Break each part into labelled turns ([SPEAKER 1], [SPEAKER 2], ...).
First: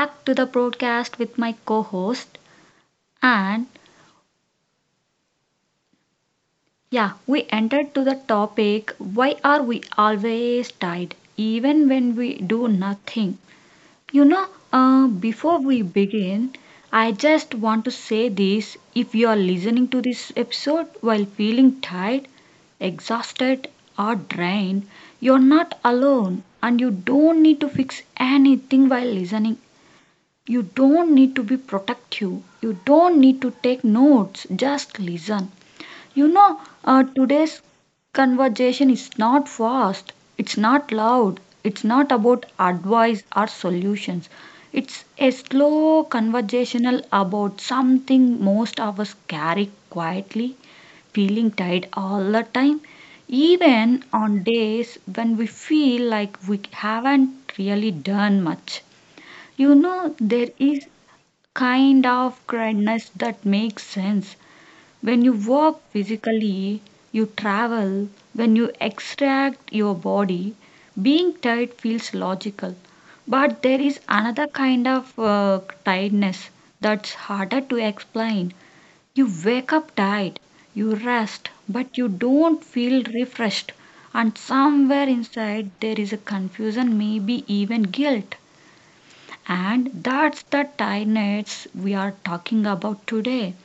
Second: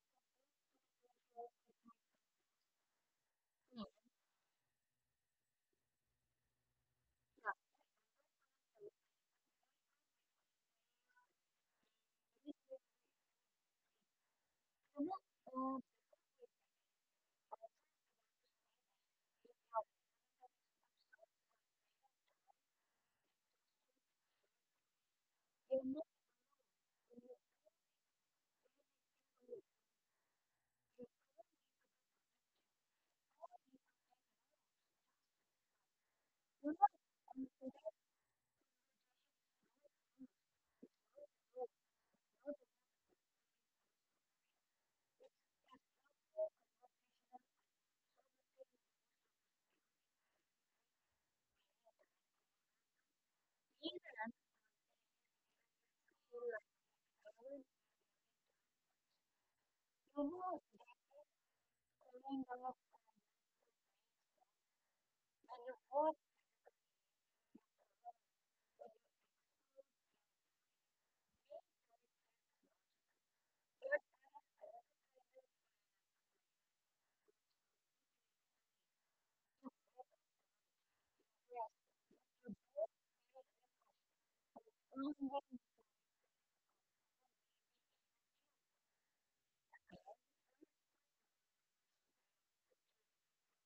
[SPEAKER 1] back to the broadcast with my co host. And yeah, we entered to the topic why are we always tired, even when we do nothing? You know, Before we begin, I just want to say this if you are listening to this episode while feeling tired, exhausted, or drained, you're not alone and you don't need to fix anything while listening. You don't need to be protective. You don't need to take notes. Just listen. Today's conversation is not fast. It's not loud. It's not about advice or solutions. It's a slow conversational about something most of us carry quietly, feeling tired all the time, even on days when we feel like we haven't really done much. There is kind of kindness that makes sense. When you work physically, you travel, when you extract your body, being tired feels logical. But there is another kind of tiredness that's harder to explain. You wake up tired, you rest, but you don't feel refreshed. And somewhere inside, there is a confusion, maybe even guilt. And that's the tiredness we are talking about today.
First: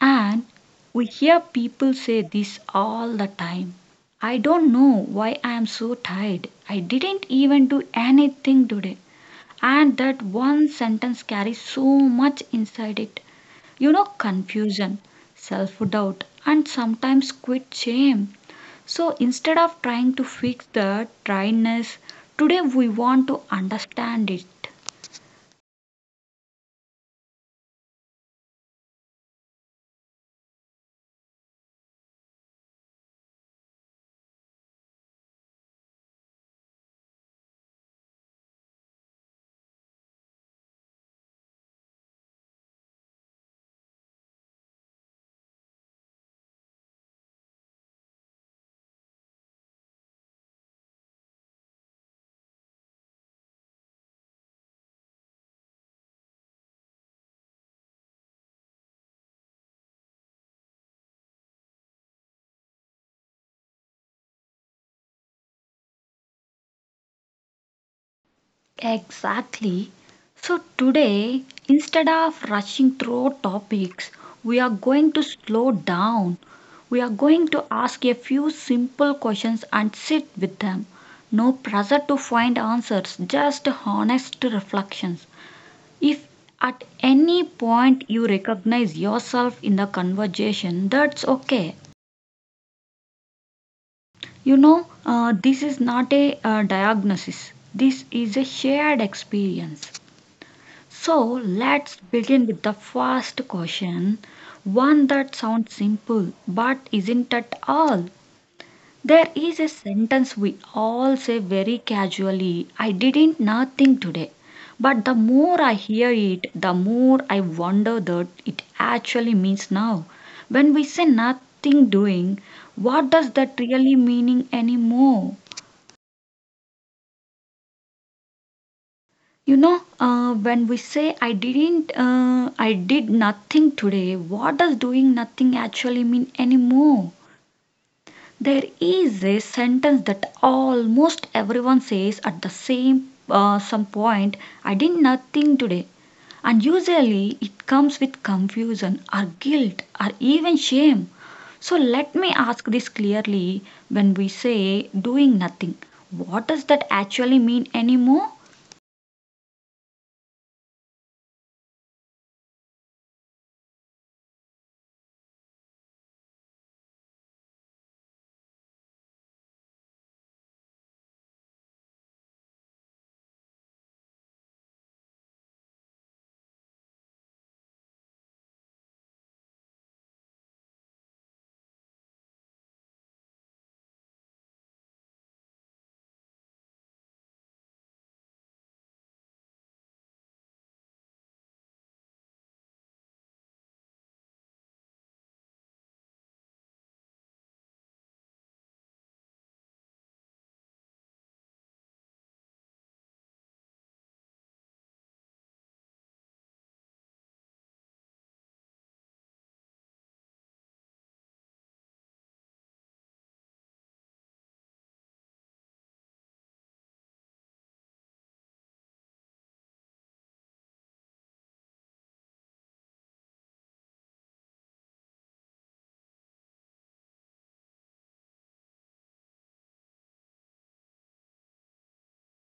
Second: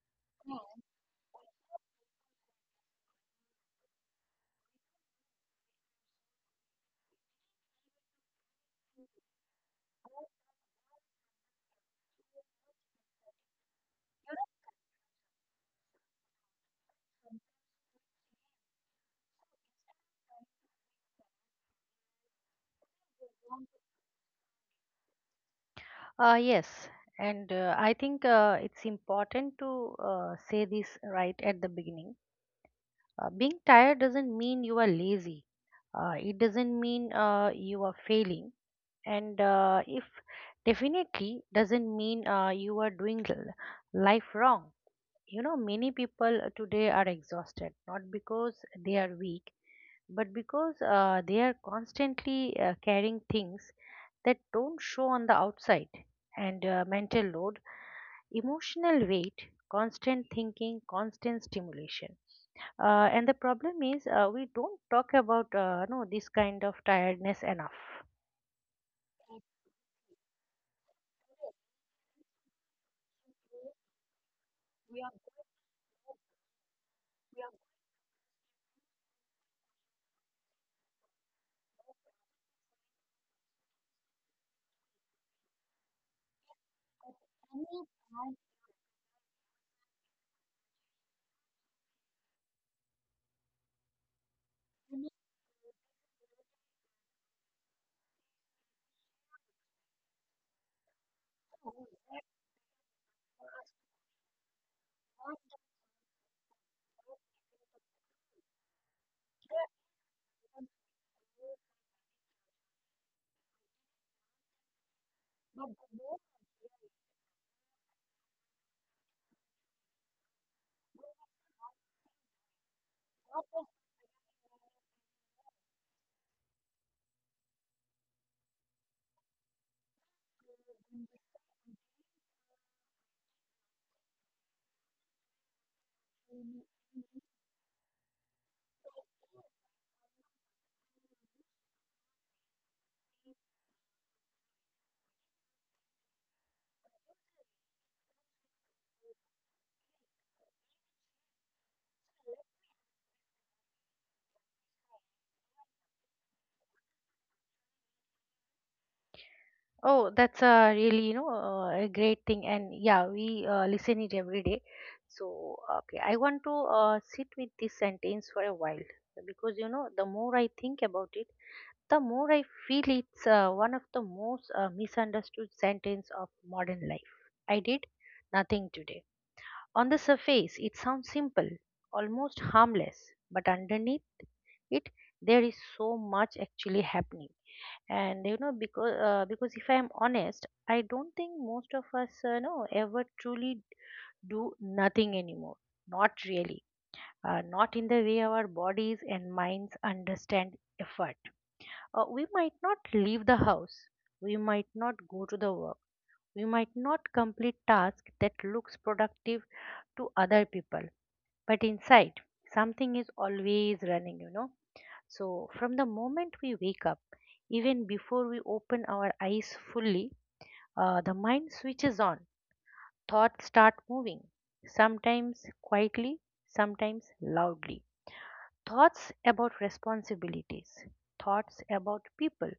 [SPEAKER 1] And we hear people say this all the time. I don't know why I am so tired. I didn't even do anything today. And that one sentence carries so much inside it. Confusion, self doubt, and sometimes quit shame. So instead of trying to fix the tiredness, today we want to understand it.
[SPEAKER 2] Yes, and I think it's important to say this right at the beginning. Being tired doesn't mean you are lazy. It doesn't mean you are failing, and if definitely doesn't mean you are doing life wrong. You know, many people today are exhausted, not because they are weak, but because they are constantly carrying things that don't show on the outside and mental load, emotional weight, constant thinking, constant stimulation. And the problem is we don't talk about no, this kind of tiredness enough.
[SPEAKER 1] Exactly. So, today, instead of rushing through topics, we are going to slow down. We are going to ask a few simple questions and sit with them. No pressure to find answers, just honest reflections. If at any point you recognize yourself in the conversation, that's okay. This is not a diagnosis, this is a shared experience. So let's begin with the first question, one that sounds simple but isn't at all. There is a sentence we all say very casually I didn't nothing today. But the more I hear it, the more I wonder that it actually means now. When we say nothing doing, what does that really meaning anymore? When we say I did nothing today, what does doing nothing actually mean anymore? There is a sentence that almost everyone says at the same some point I did nothing today. And usually it comes with confusion or guilt or even shame. So let me ask this clearly when we say doing nothing, what does that actually mean anymore?
[SPEAKER 2] Oh, that's a really, a great thing. And yeah, we listen it every day. So, okay, I want to sit with this sentence for a while because, you know, the more I think about it, the more I feel it's one of the most misunderstood sentence of modern life. I did nothing today. On the surface, it sounds simple, almost harmless, but underneath it, there is so much actually happening. And you know, because if I'm honest, I don't think most of us know ever truly do nothing anymore, not really, not in the way our bodies and minds understand effort. We might not leave the house, we might not go to the work, we might not complete tasks that looks productive to other people, but inside something is always running, you know. So, from the moment we wake up, even before we open our eyes fully, the mind switches on, thoughts start moving, sometimes quietly, sometimes loudly. Thoughts about responsibilities, thoughts about people,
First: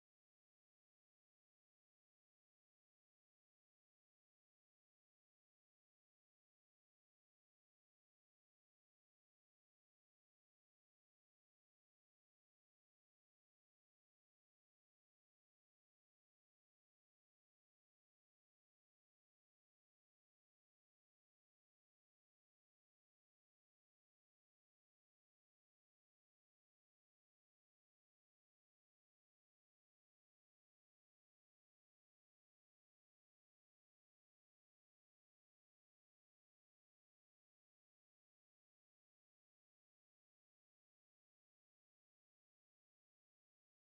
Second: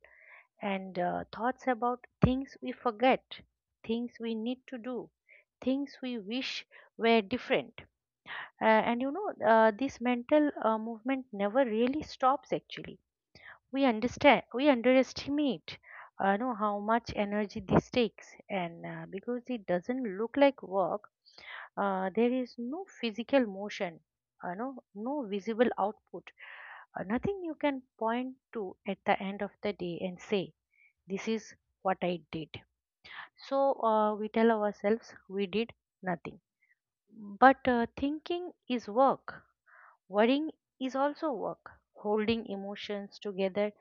[SPEAKER 2] and thoughts about things we forget, things we need to do, things we wish were different. And this mental movement never really stops. Actually, we underestimate know how much energy this takes, and because it doesn't look like work, there is no physical motion, no visible output, nothing you can point to at the end of the day and say this is what I did. So we tell ourselves we did nothing, but thinking is work. Worrying is also work. Holding emotions together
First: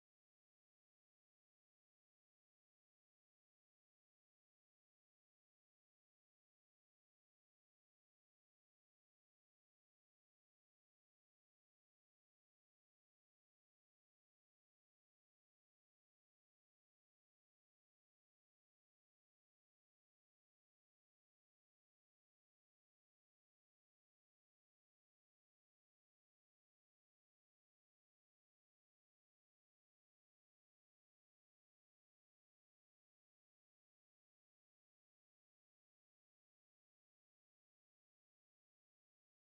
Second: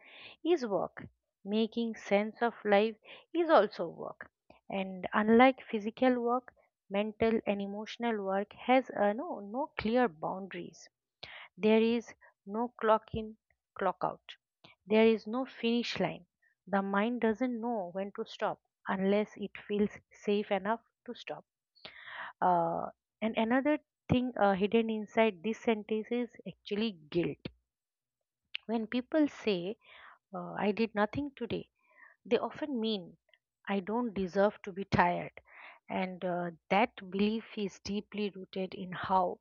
[SPEAKER 2] is work. Making sense of life is also work. And unlike physical work, mental and emotional work has no clear boundaries. There is no clock in, clock out. There is no finish line. The mind doesn't know when to stop unless it feels safe enough to stop. Uh, and another thing hidden inside this sentence is actually guilt. When people say, I did nothing today, they often mean, I don't deserve to be tired. And that belief is deeply rooted in how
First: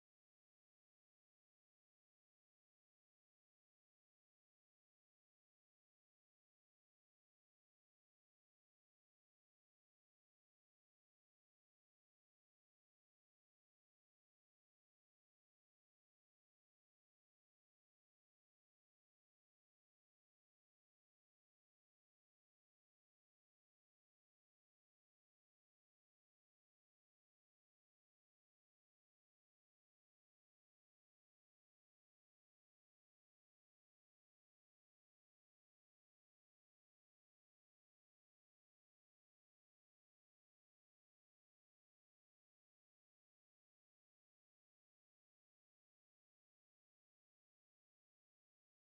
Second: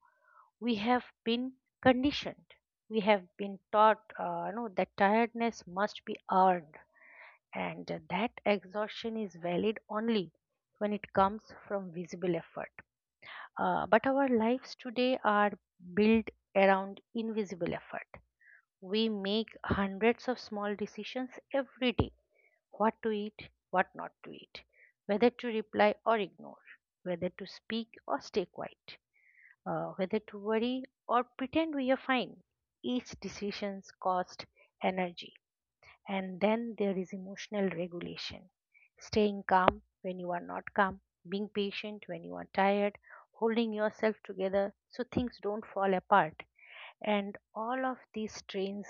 [SPEAKER 2] we have been conditioned. We have been taught, you know, that tiredness must be earned, and that exhaustion is valid only when it comes from visible effort. But our lives today are built around invisible effort. We make hundreds of small decisions every day: what to eat, what not to eat, whether to reply or ignore, whether to speak or stay quiet, whether to worry or pretend we are fine. Each decision costs energy. And then there is emotional regulation. Staying calm when you are not calm, being patient when you are tired, holding yourself together so things don't fall apart. And all of these strains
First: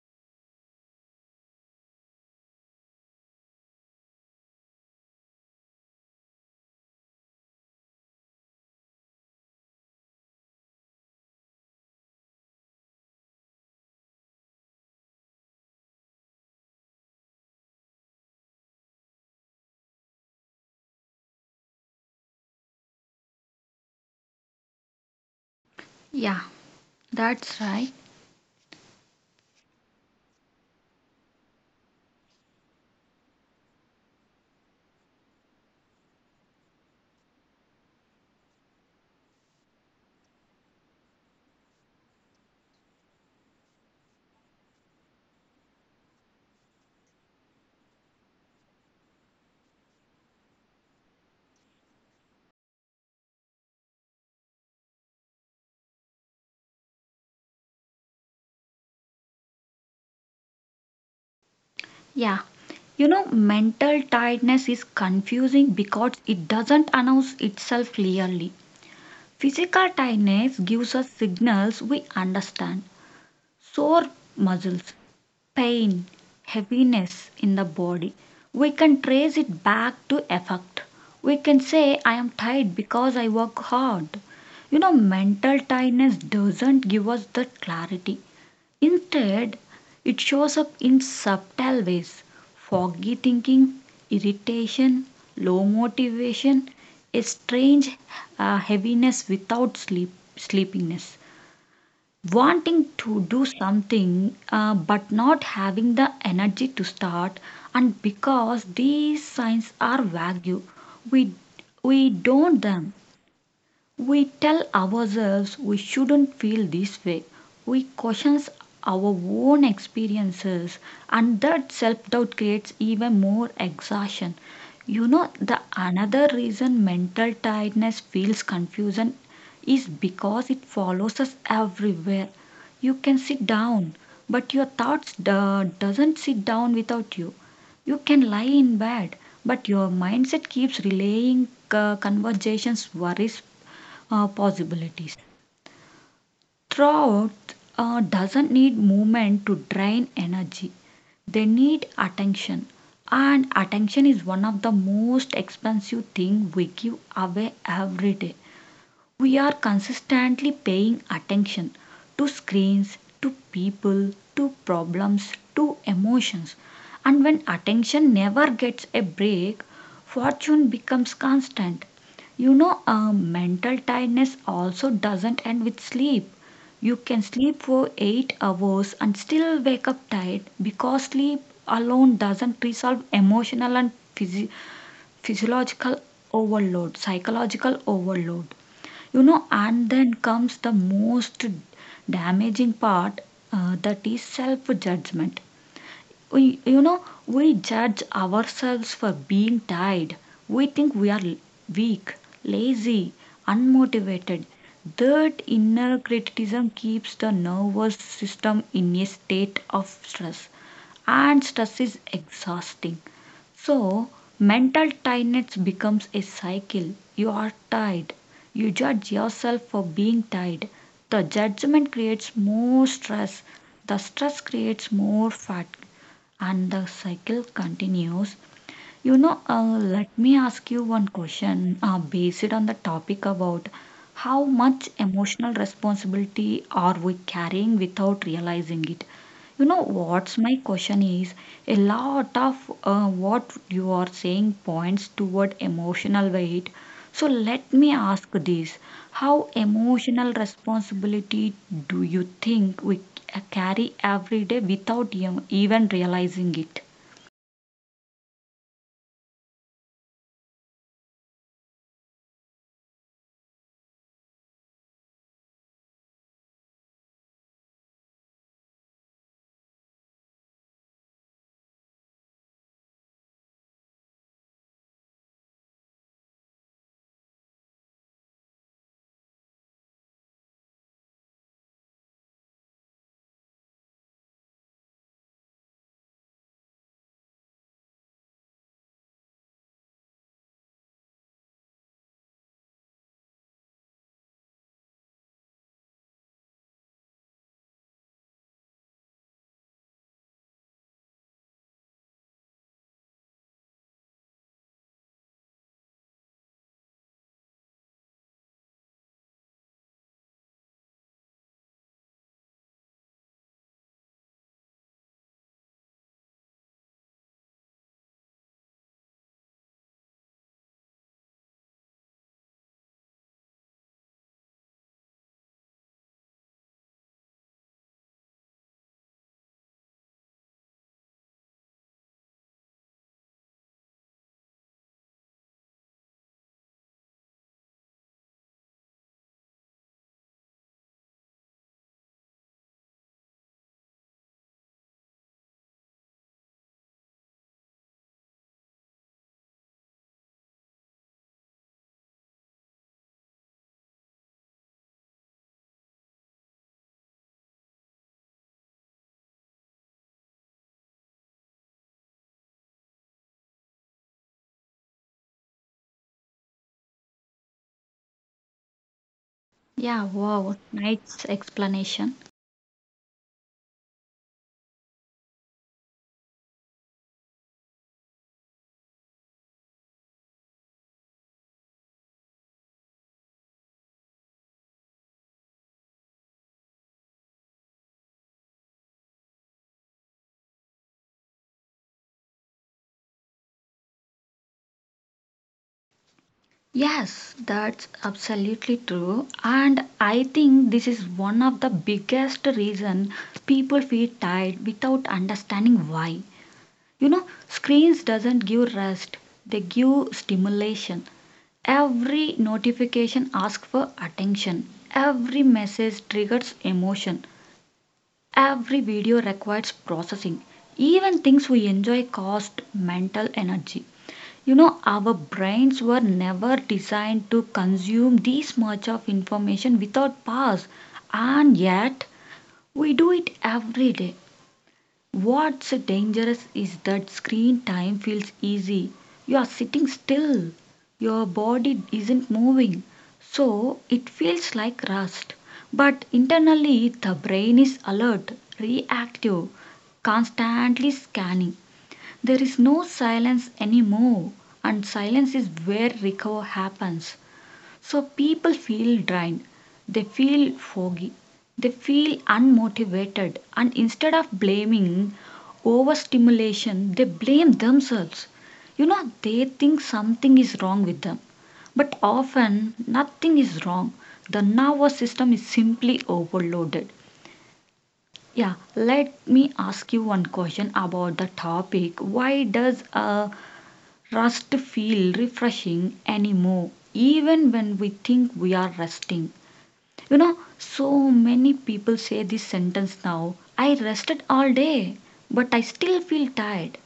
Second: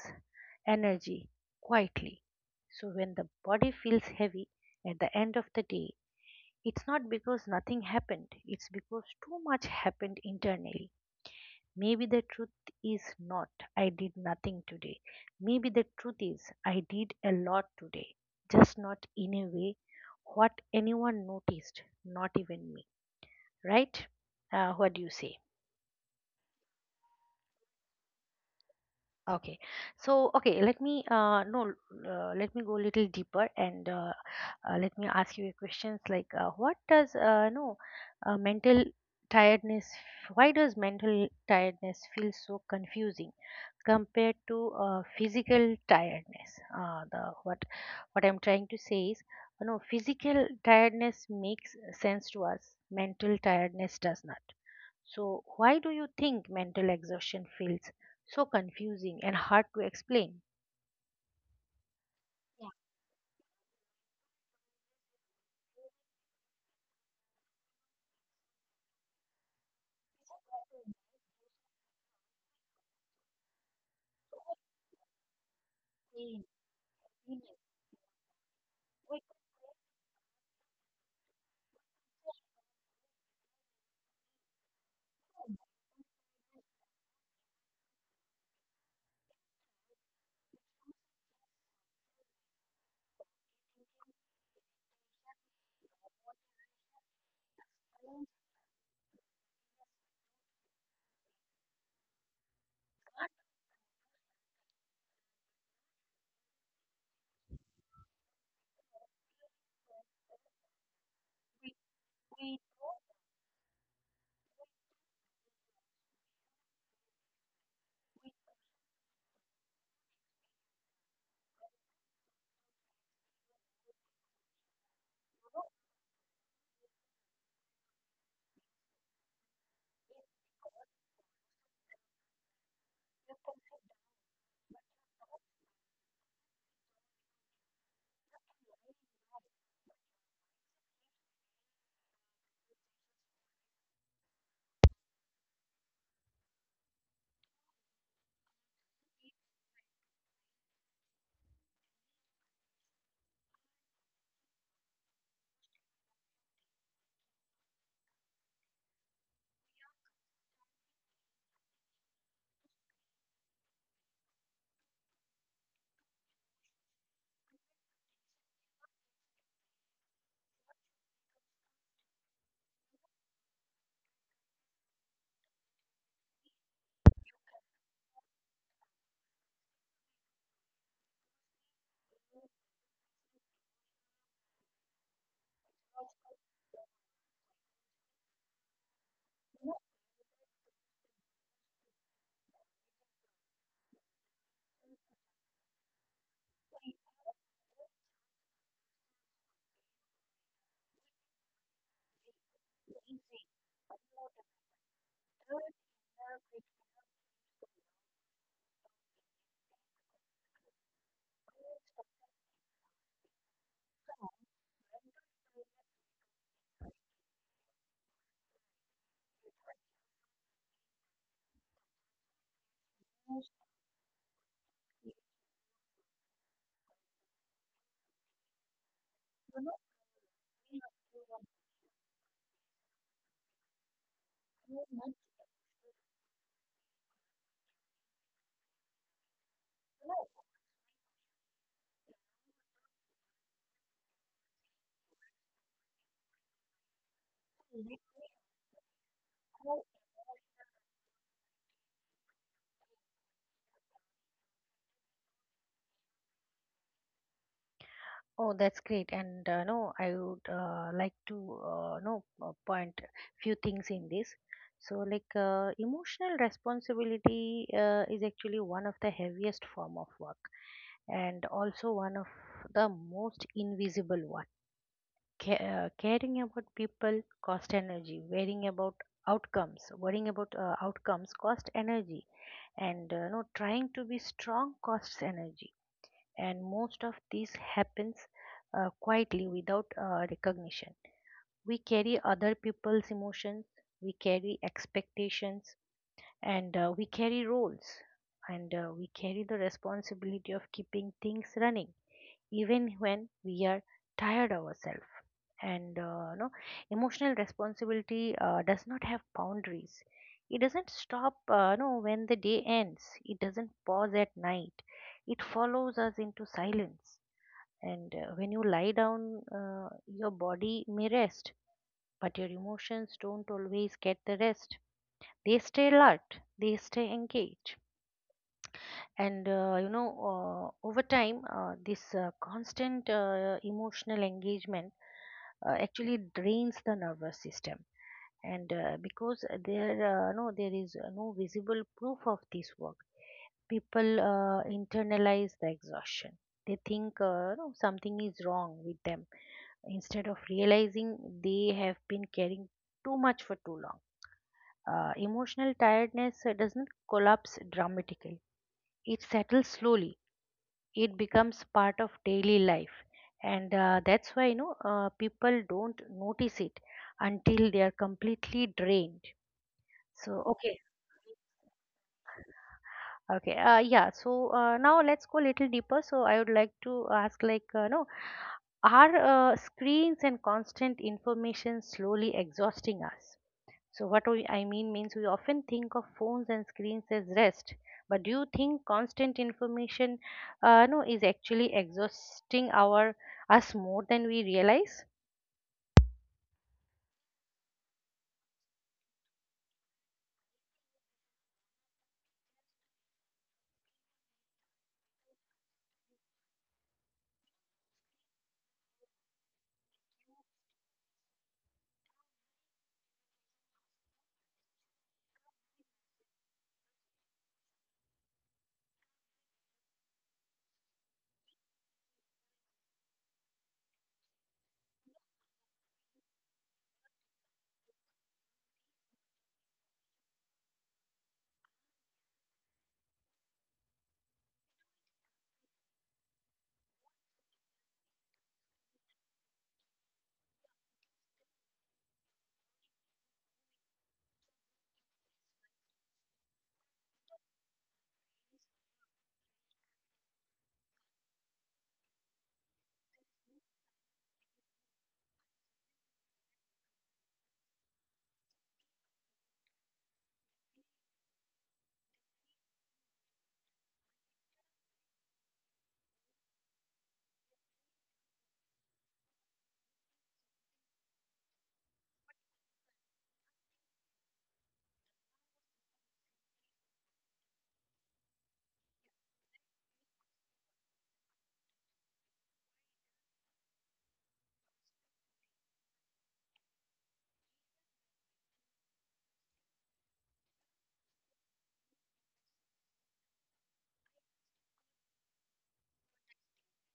[SPEAKER 2] energy quietly. So when the body feels heavy at the end of the day, it's not because nothing happened, it's because too much happened internally. Maybe the truth is not, I did nothing today. Maybe the truth is, I did a lot today, just not in a way what anyone noticed, not even me, right? What do you say?
[SPEAKER 1] Yeah, that's right.
[SPEAKER 2] Okay. So, let me no, let me go a little deeper, and let me ask you a questions like, what does no mental tiredness, why does mental tiredness feel so confusing compared to physical tiredness? The what I'm trying to say is, you know, physical tiredness makes sense to us, mental tiredness does not. So, why do you think mental exhaustion feels so confusing and hard to explain?
[SPEAKER 1] Yeah, mental tiredness is confusing because it doesn't announce itself clearly. Physical tiredness gives us signals we understand sore muscles, pain, heaviness in the body. We can trace it back to effort. We can say, I am tired because I work hard. Mental tiredness doesn't give us that clarity. Instead, it shows up in subtle ways foggy thinking, irritation, low motivation, a strange heaviness without sleep, sleepiness, wanting to do something but not having the energy to start. And because these signs are vague, we, we don't them we tell ourselves we shouldn't feel this way. We question our own experiences, and that self doubt creates even more exhaustion. The another reason mental tiredness feels confusion is because it follows us everywhere. You can sit down, but your thoughts doesn't sit down without you. You can lie in bed, but your mindset keeps relaying conversations, worries, possibilities. Throughout doesn't need movement to drain energy. They need attention, and attention is one of the most expensive thing we give away every day. We are consistently paying attention to screens, to people, to problems, to emotions. And when attention never gets a break, fortune becomes constant. Mental tiredness also doesn't end with sleep. You can sleep for 8 hours and still wake up tired because sleep alone doesn't resolve emotional and physiological overload, psychological overload. And then comes the most damaging part, that is self judgment. We you know we judge ourselves for being tired. We think we are weak, lazy, unmotivated. That inner criticism keeps the nervous system in a state of stress, and stress is exhausting. So, mental tiredness becomes a cycle. You are tired. You judge yourself for being tired. The judgment creates more stress. The stress creates more fatigue. And the cycle continues. Let me ask you one question based on the topic about how much emotional responsibility are we carrying without realizing it. What's my question is a lot of what you are saying points toward emotional weight. So let me ask this how emotional responsibility do you think we carry every day without even realizing it?
[SPEAKER 2] Oh, that's great. And no, I would like to no point few things in this. So, like emotional responsibility is actually one of the heaviest form of work, and also one of the most invisible one. Caring about people cost energy. Worrying about outcomes, worrying about outcomes cost energy, and no trying to be strong costs energy, and most of this happens quietly without recognition. We carry other people's emotions, we carry expectations, and we carry roles, and we carry the responsibility of keeping things running even when we are tired ourselves. And emotional responsibility does not have boundaries. It doesn't stop no when the day ends, it doesn't pause at night, it follows us into silence. And when you lie down, your body may rest, but your emotions don't always get the rest. They stay alert, they stay engaged. And over time this constant emotional engagement actually drains the nervous system. And because there is no visible proof of this work, people internalize the exhaustion. They think, no, something is wrong with them, instead of realizing they have been carrying too much for too long. Emotional tiredness does not collapse dramatically, it settles slowly, it becomes part of daily life. And that's why, you know, people don't notice it until they are completely drained.
[SPEAKER 1] Yeah,
[SPEAKER 2] so
[SPEAKER 1] wow,
[SPEAKER 2] okay
[SPEAKER 1] nice explanation.
[SPEAKER 2] okay uh, yeah, so now let's go a little deeper. So I would like to ask, like no are screens and constant information slowly exhausting us? So, I mean means we often think of phones and screens as rest, but do you think constant information no, is actually exhausting our us more than we realize?
[SPEAKER 1] Yes, that's absolutely true. And I think this is one of the biggest reason people feel tired without understanding why. Screens doesn't give rest, they give stimulation. Every notification asks for attention. Every message triggers emotion. Every video requires processing. Even things we enjoy cost mental energy. Our brains were never designed to consume this much of information without pause, and yet we do it every day. What's dangerous is that screen time feels easy. You are sitting still, your body isn't moving, so it feels like rest. But internally the brain is alert, reactive, constantly scanning. There is no silence anymore, and silence is where recovery happens. So people feel drained, they feel foggy, they feel unmotivated, and instead of blaming overstimulation, they blame themselves. They think something is wrong with them, but often nothing is wrong. The nervous system is simply overloaded. Yeah, let me ask you one question about the topic. Why does a Rest feel refreshing anymore, even when we think we are resting. So many people say this sentence now I rested all day, but I still feel tired.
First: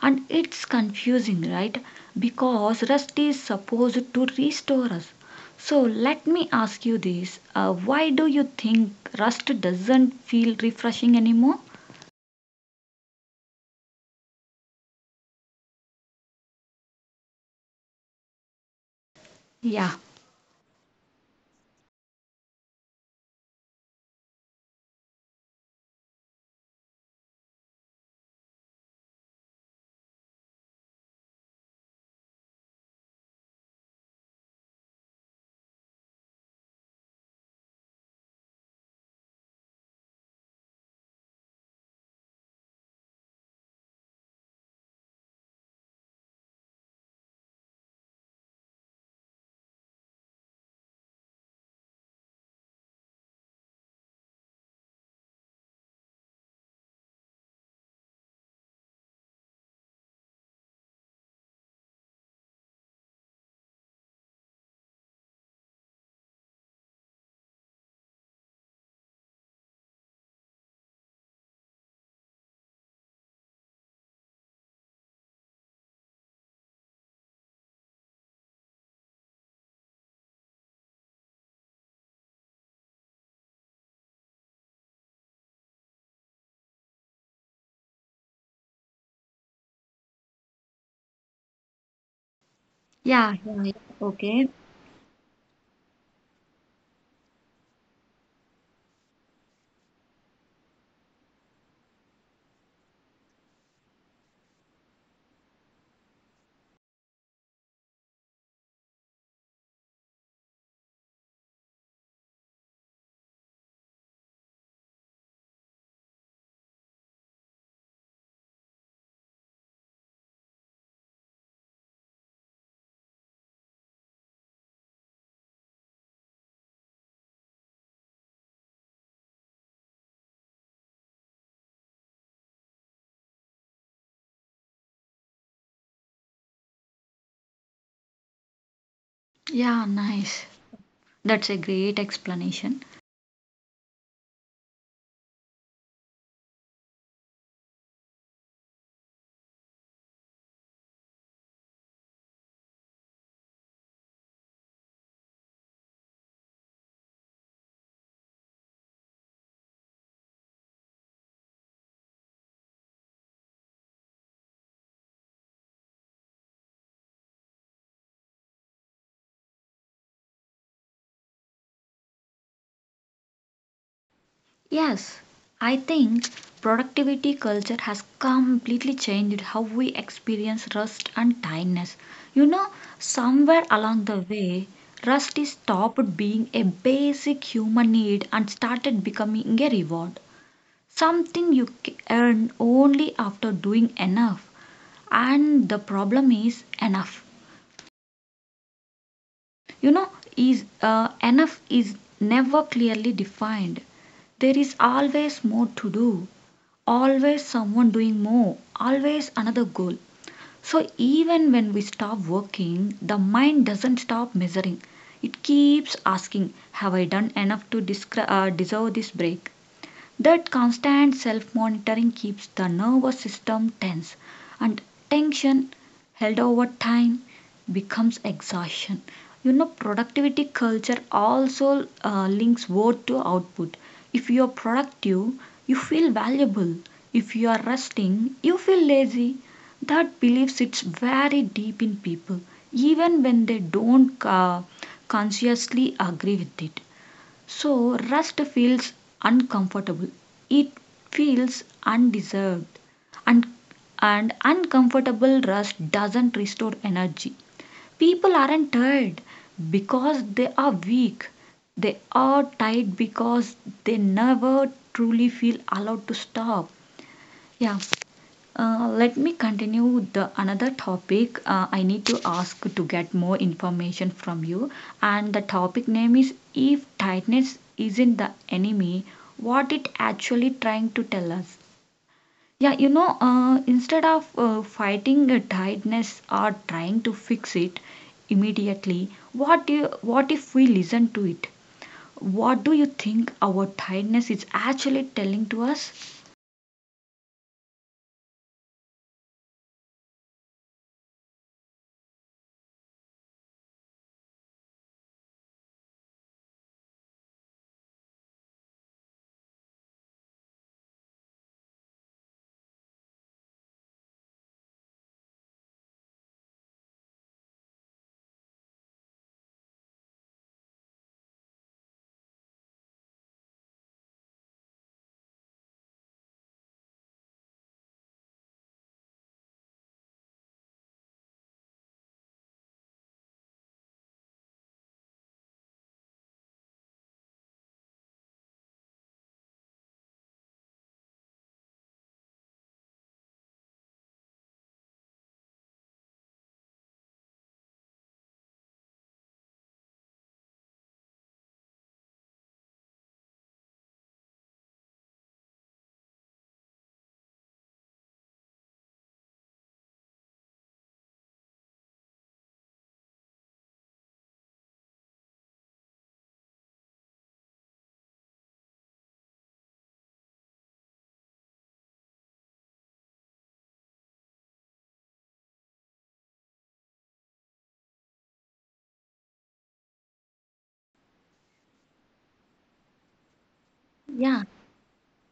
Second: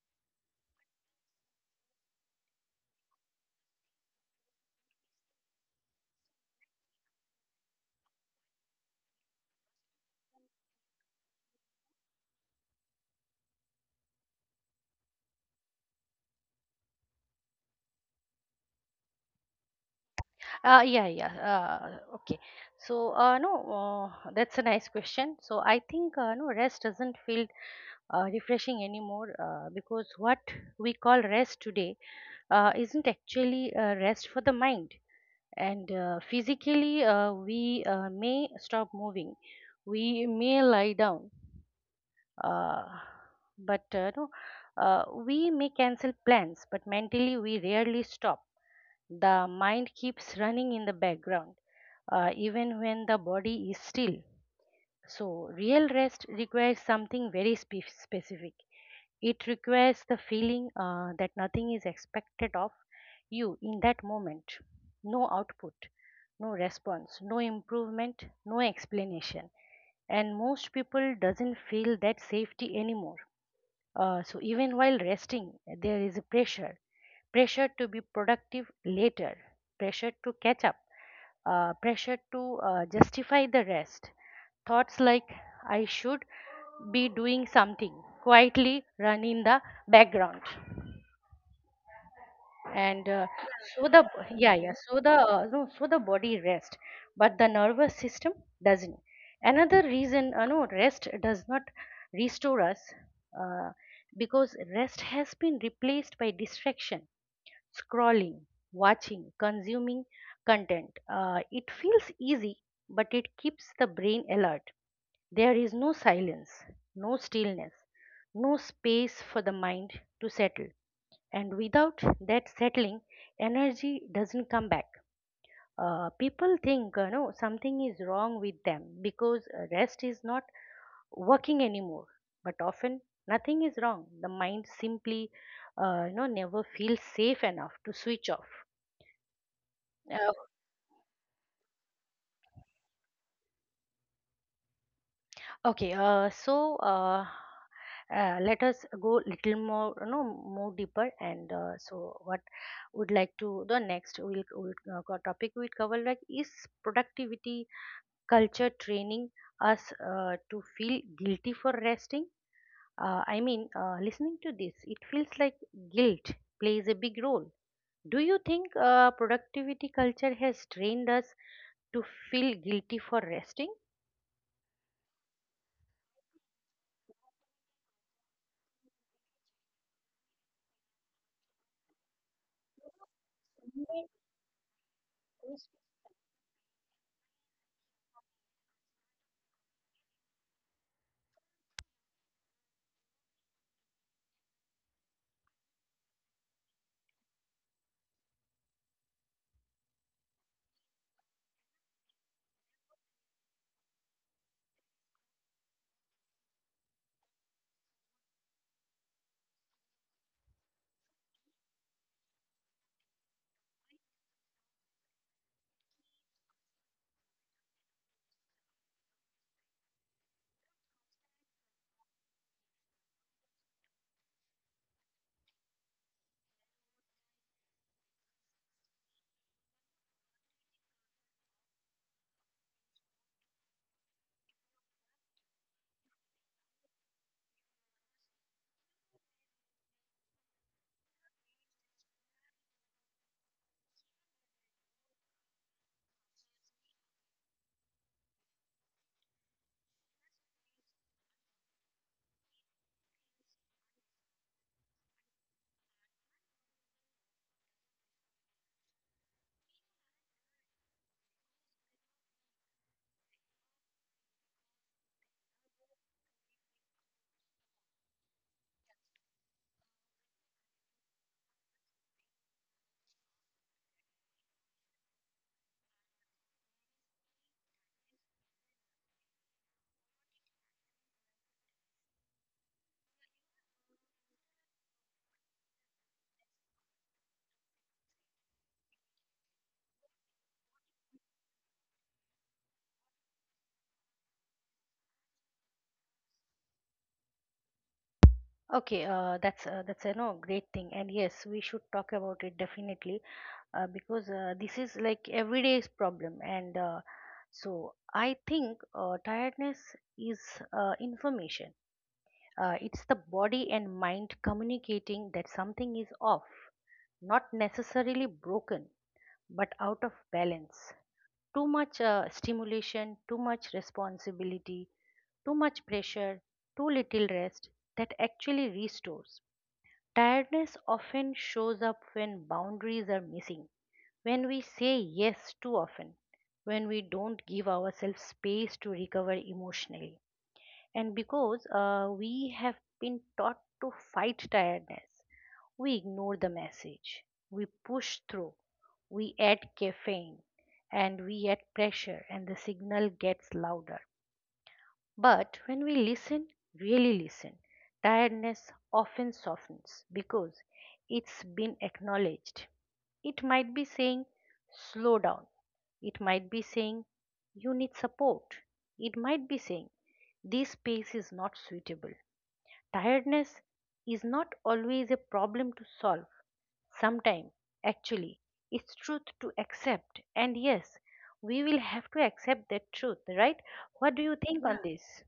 [SPEAKER 1] And it's confusing, right? Because rest is supposed to restore us. So let me ask you this why do you think rest doesn't feel refreshing anymore? Yeah,
[SPEAKER 2] Yeah. Okay. So, no, that's a nice question. So, I think rest doesn't feel refreshing anymore because what we call rest today isn't actually rest for the mind. And physically we may stop moving, we may lie down, uh, but no we may cancel plans, but mentally we rarely stop. The mind keeps running in the background even when the body is still. So real rest requires something very specific. It requires the feeling that nothing is expected of you in that moment. No output, no response, no improvement, no explanation. And most people doesn't feel that safety anymore. So even while resting, there is a pressure, pressure to be productive later, pressure to catch up, pressure to justify the rest. Thoughts like, I should be doing something, quietly run in the background. And
[SPEAKER 1] yeah, yeah. Yeah.
[SPEAKER 2] so the
[SPEAKER 1] Okay.
[SPEAKER 2] yeah yeah so the no so the body rests but the nervous system doesn't. Another reason rest does not restore us, uh, because rest has been replaced by distraction: scrolling, watching, consuming content. It feels easy but it keeps the brain alert. There is no silence, no stillness, no space for the mind to settle, and without that settling, energy doesn't come back. People think, no something is wrong with them because rest is not working anymore. But often nothing is wrong, the mind simply, never feels safe enough to switch off.
[SPEAKER 1] Yeah, nice.
[SPEAKER 2] uh,
[SPEAKER 1] That's a great explanation.
[SPEAKER 2] okay, so let us go little more, you know, more deeper, and so what would like to the next we'll topic we cover like is productivity culture training us to feel guilty for resting. I mean, listening to this, it feels like guilt plays a big role. Do you think productivity culture has trained us to feel guilty for resting?
[SPEAKER 1] Yes, I think productivity culture has completely changed how we experience rust and tiredness. You know, Somewhere along the way, rust is stopped being a basic human need and started becoming a reward, something you earn only after doing enough. And the problem is enough. You know, is enough is never clearly defined. There is always more to do, always someone doing more, always another goal. So even when we stop working, the mind doesn't stop measuring. It keeps asking, have I done enough to deserve this break? That constant self monitoring keeps the nervous system tense, and tension held over time becomes exhaustion. Productivity culture also links work to output. If you are productive, you feel valuable. If you are resting, you feel lazy. That belief sits very deep in people, even when they don't consciously agree with it. So rest feels uncomfortable. It feels undeserved. And and uncomfortable rest doesn't restore energy. People aren't tired because they are weak. They are tired because they never truly feel allowed to stop. Yeah. Let me continue with the another topic. I need to ask to get more information from you. And the topic name is if tightness isn't the enemy, what it actually trying to tell us. Yeah, instead of fighting a tightness or trying to fix it immediately, what if we listen to it? What do you think our tightness is actually telling to us?
[SPEAKER 2] Okay, that's a no great thing, and yes, we should talk about it definitely because this is like everyday's problem, and so I think tiredness is information. It's the body and mind communicating that something is off, not necessarily broken, but out of balance. Too much stimulation, too much responsibility, too much pressure, too little rest that actually restores. Tiredness often shows up when boundaries are missing, when we say yes too often, when we don't give ourselves space to recover emotionally. And because we have been taught to fight tiredness, we ignore the message. We push through. We add caffeine and we add pressure, and the signal gets louder. But when we listen, really listen, tiredness often softens because it's been acknowledged. It might be saying, slow down. It might be saying, you need support. It might be saying, this space is not suitable. Tiredness is not always a problem to solve. Sometimes, actually, it's truth to accept. And yes, we will have to accept that truth, right? What do you
[SPEAKER 1] Yeah.
[SPEAKER 2] think on this?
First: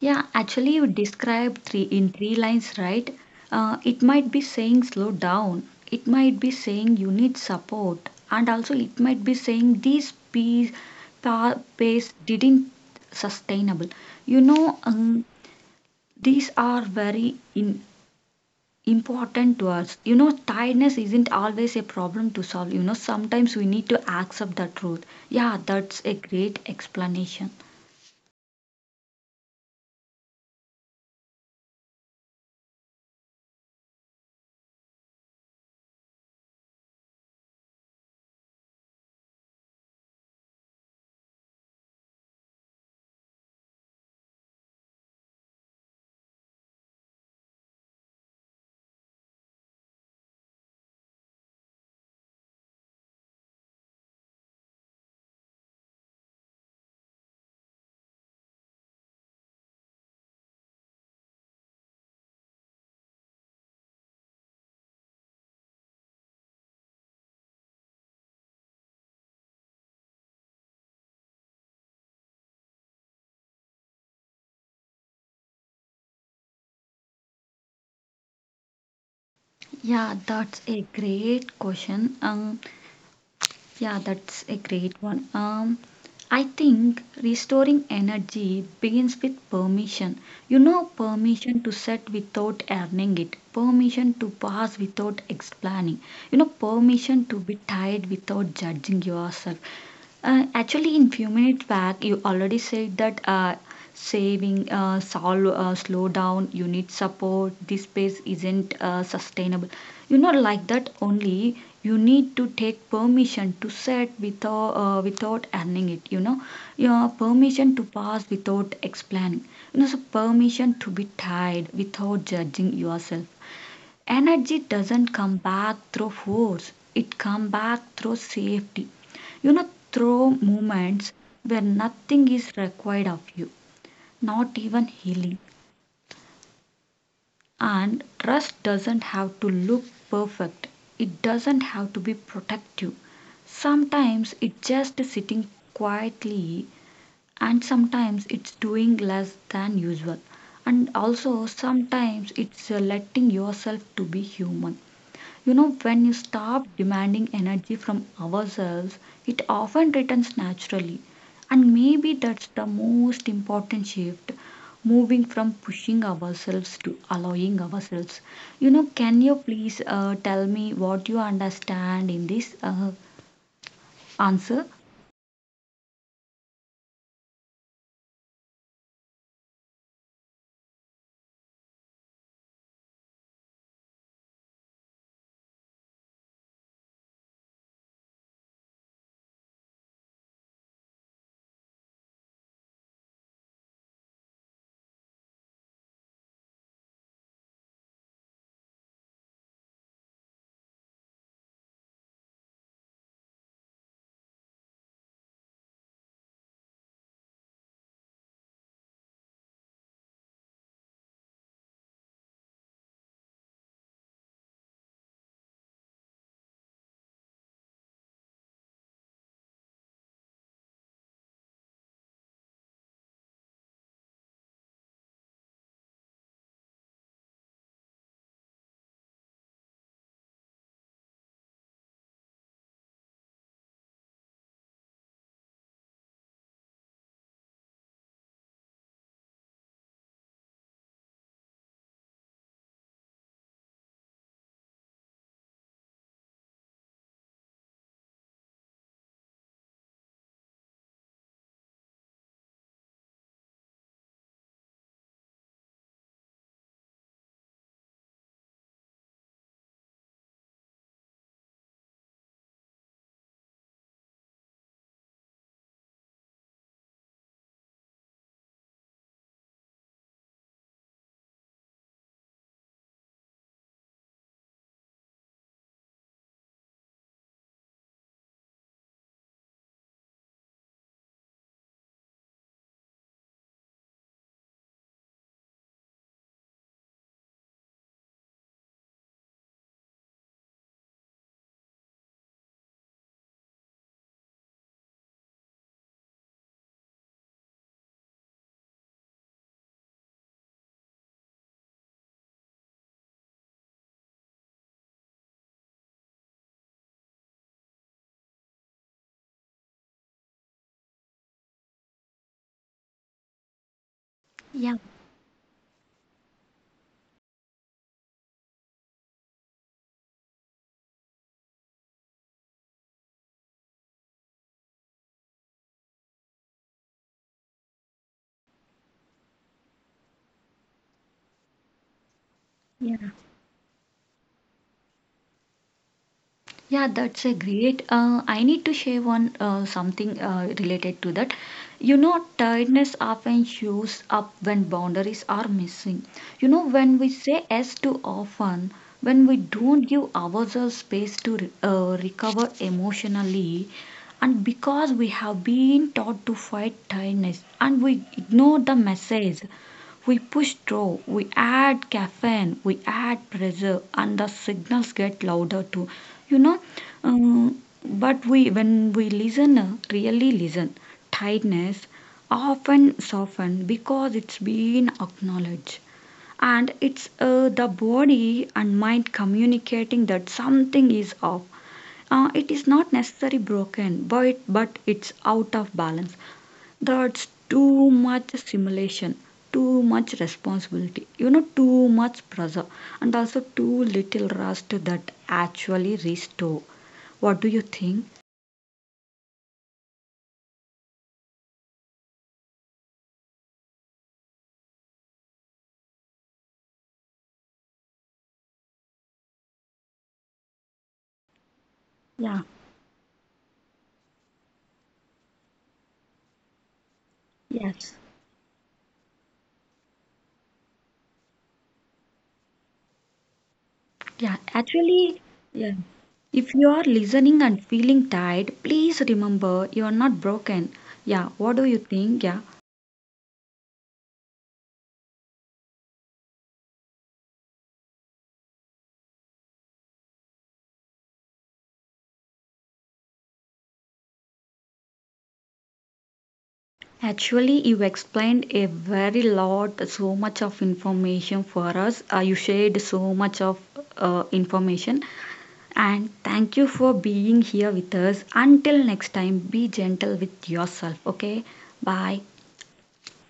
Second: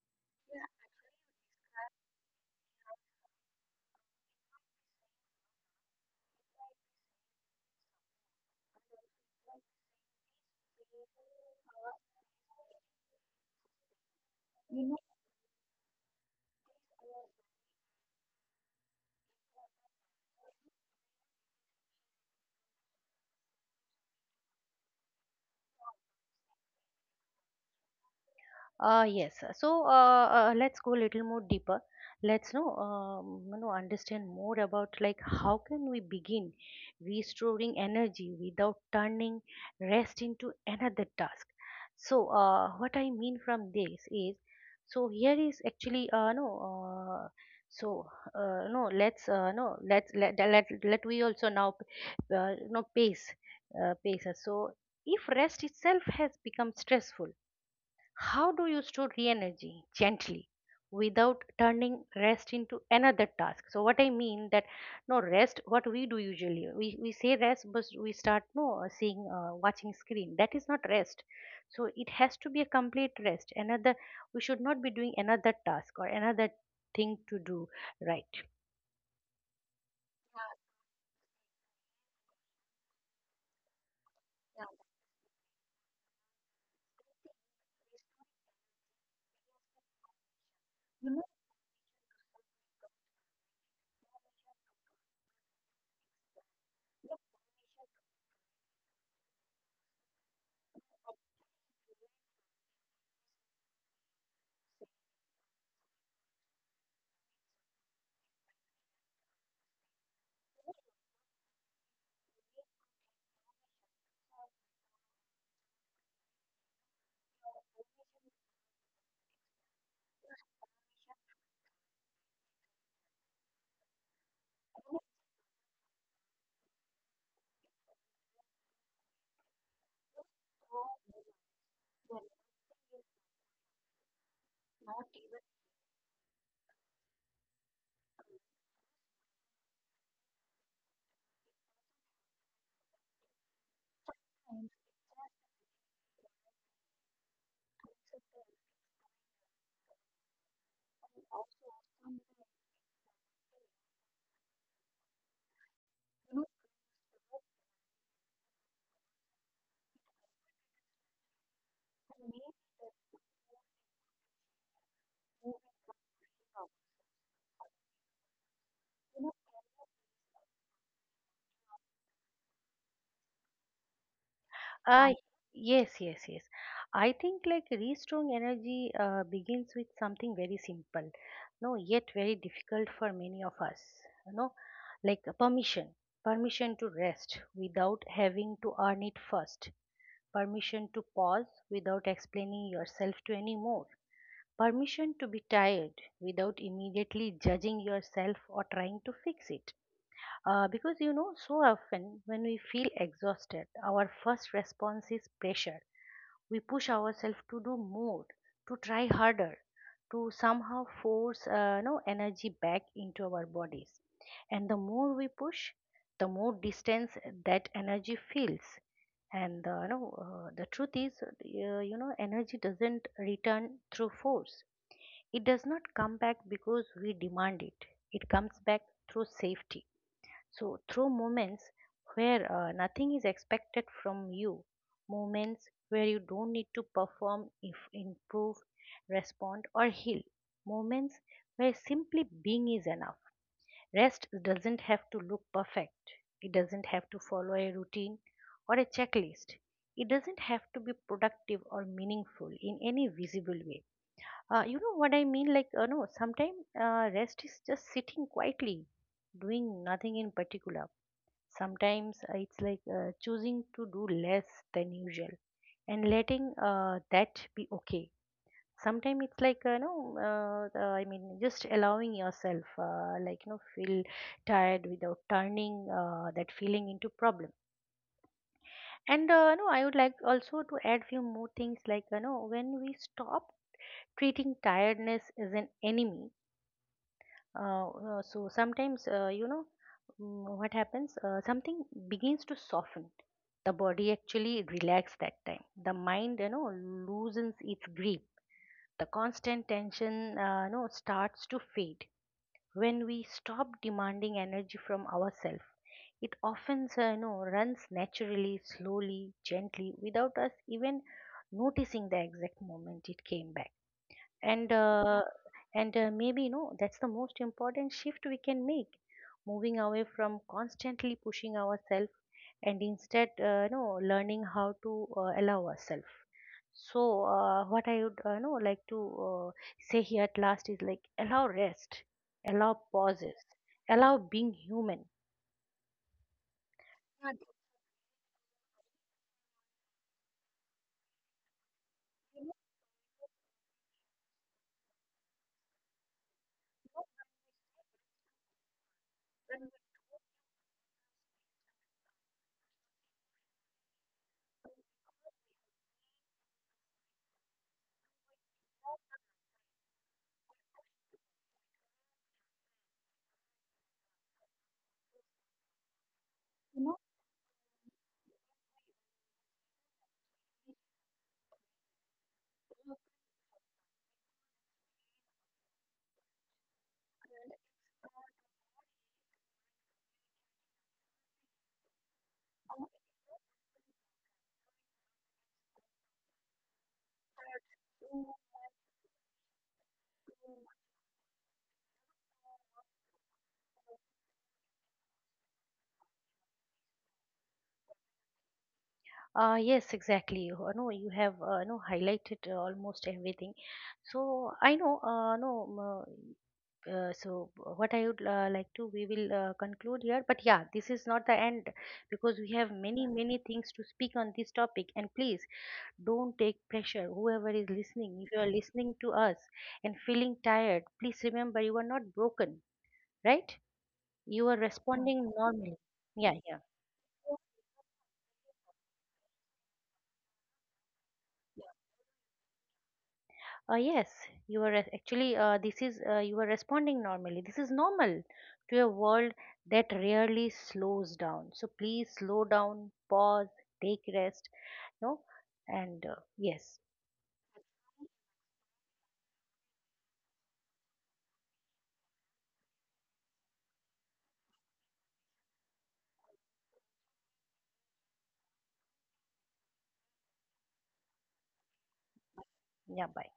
[SPEAKER 1] Yeah, actually, you describe three in three lines, right? It might be saying slow down, it might be saying you need support, and also it might be saying pace didn't sustainable. You know,
[SPEAKER 2] you know
[SPEAKER 1] um, these are very important words. Tiredness isn't always a problem to solve. Sometimes we need to accept the truth. Yeah, that's a great explanation.
[SPEAKER 2] yes, so let's go a little more deeper. Let's know, understand more about like how can we begin restoring energy without turning rest into another task. So what I mean from this is, so here is actually uh so no let's no let's let we also now no pace, pace us. So if rest itself has become stressful, how do you store re energy gently without turning rest into another task? So what I mean that no rest, what we do usually, we say rest, but we start no seeing, watching screen. That is not rest. So it has to be a complete rest. Another, we should not be doing another task or another thing to do, right?
[SPEAKER 1] Yeah, that's a great question. Yeah, that's a great one. I think restoring energy begins with permission. Permission to set without earning it, permission to pass without explaining, permission to be tired without judging yourself. Actually, in few minutes back, you already said that slow down, you need support. This pace isn't sustainable. Like that only. You need to take permission to set without earning it. Your permission to pass without explaining. So permission to be tired without judging yourself. Energy doesn't come back through force, it comes back through safety, through moments where nothing is required of you, not even healing. And trust doesn't have to look perfect, it doesn't have to be protective. Sometimes it's just sitting quietly, and sometimes it's doing less than usual, and also sometimes it's letting yourself to be human. When you stop demanding energy from ourselves, it often returns naturally. And maybe that's the most important shift, moving from pushing ourselves to allowing ourselves. Can you please tell me what you understand in this answer?
[SPEAKER 2] Uh, yes, yes, yes. I think like restoring energy begins with something very simple, no, yet very difficult for many of us. You know, like permission, permission to rest without having to earn it first, permission to pause without explaining yourself to anymore, permission to be tired without immediately judging yourself or trying to fix it. Because you know, so often when we feel exhausted, our first response is pressure. We push ourselves to do more, to try harder, to somehow force no energy back into our bodies, and the more we push, the more distance that energy feels. And the truth is you know, energy doesn't return through force. It does not come back because we demand it. It comes back through safety. So, through moments where nothing is expected from you, moments where you don't need to perform, if improve, respond, or heal, moments where simply being is enough. Rest doesn't have to look perfect, it doesn't have to follow a routine or a checklist. It doesn't have to be productive or meaningful in any visible way. You know what I mean? Like, no, sometimes rest is just sitting quietly, doing nothing in particular. Sometimes it's like choosing to do less than usual and letting that be okay. Sometimes it's like no I mean, just allowing yourself like you know, feel tired without turning that feeling into problem. And no I would like also to add few more things, like you know, when we stop treating tiredness as an enemy. So sometimes, you know, what happens? Something begins to soften. The body actually relax that time. The mind, you know, loosens its grip. The constant tension, you know, starts to fade. When we stop demanding energy from ourselves, it often, you know, runs naturally, slowly, gently, without us even noticing the exact moment it came back. and
[SPEAKER 1] Yeah,
[SPEAKER 2] uh, and uh, maybe you know, that's the most important shift we can make, moving away from constantly pushing ourselves and instead you know, learning how to allow ourselves. So what I would you know, like to uh, say here at last is, like, allow rest, allow
[SPEAKER 1] yeah.
[SPEAKER 2] pauses, allow being human.
[SPEAKER 1] Yeah, that's
[SPEAKER 2] Yeah,
[SPEAKER 1] a great. I need to share one something related to that. Tiredness often shows up when boundaries are missing. When we say yes too often, when we don't give ourselves space to recover emotionally, and because we have been taught to fight tiredness and we ignore the message we push through, we add caffeine, we add pressure, and the signals get louder too. You know,
[SPEAKER 2] you know,
[SPEAKER 1] but we when we listen, really listen, tiredness often soften because it's been acknowledged, and it's the body and mind communicating that something is off. It is not necessarily broken, but it's out of balance. That's too much simulation, too much responsibility, too much pressure, and also too little rest that actually restore. What do you think?
[SPEAKER 2] yes, exactly. You know, you have you know, highlighted almost everything. So I know, no, uh, so what I would like to, we will conclude here. But yeah, this is not the end because we
[SPEAKER 1] Yeah,
[SPEAKER 2] have many, many things to speak on this topic. And please don't take pressure, whoever is
[SPEAKER 1] yes.
[SPEAKER 2] listening. If you are listening to us and feeling tired, please remember you are not broken, right?
[SPEAKER 1] Yeah,
[SPEAKER 2] You are
[SPEAKER 1] actually.
[SPEAKER 2] responding normally.
[SPEAKER 1] Yeah.
[SPEAKER 2] Yeah, yeah.
[SPEAKER 1] If you are listening and feeling tired, please remember you are not broken. Yeah, what do you think? Yeah,
[SPEAKER 2] Uh, Yes, actually, this is, you are responding normally. This is normal to a world that rarely slows down. So please slow down, pause, take rest, no and yes.
[SPEAKER 1] actually you explained a very lot so much of information for us, you shared so much of information. And thank you for being here with us. Until next time, be gentle with yourself. Okay, bye.
[SPEAKER 2] Yeah, bye.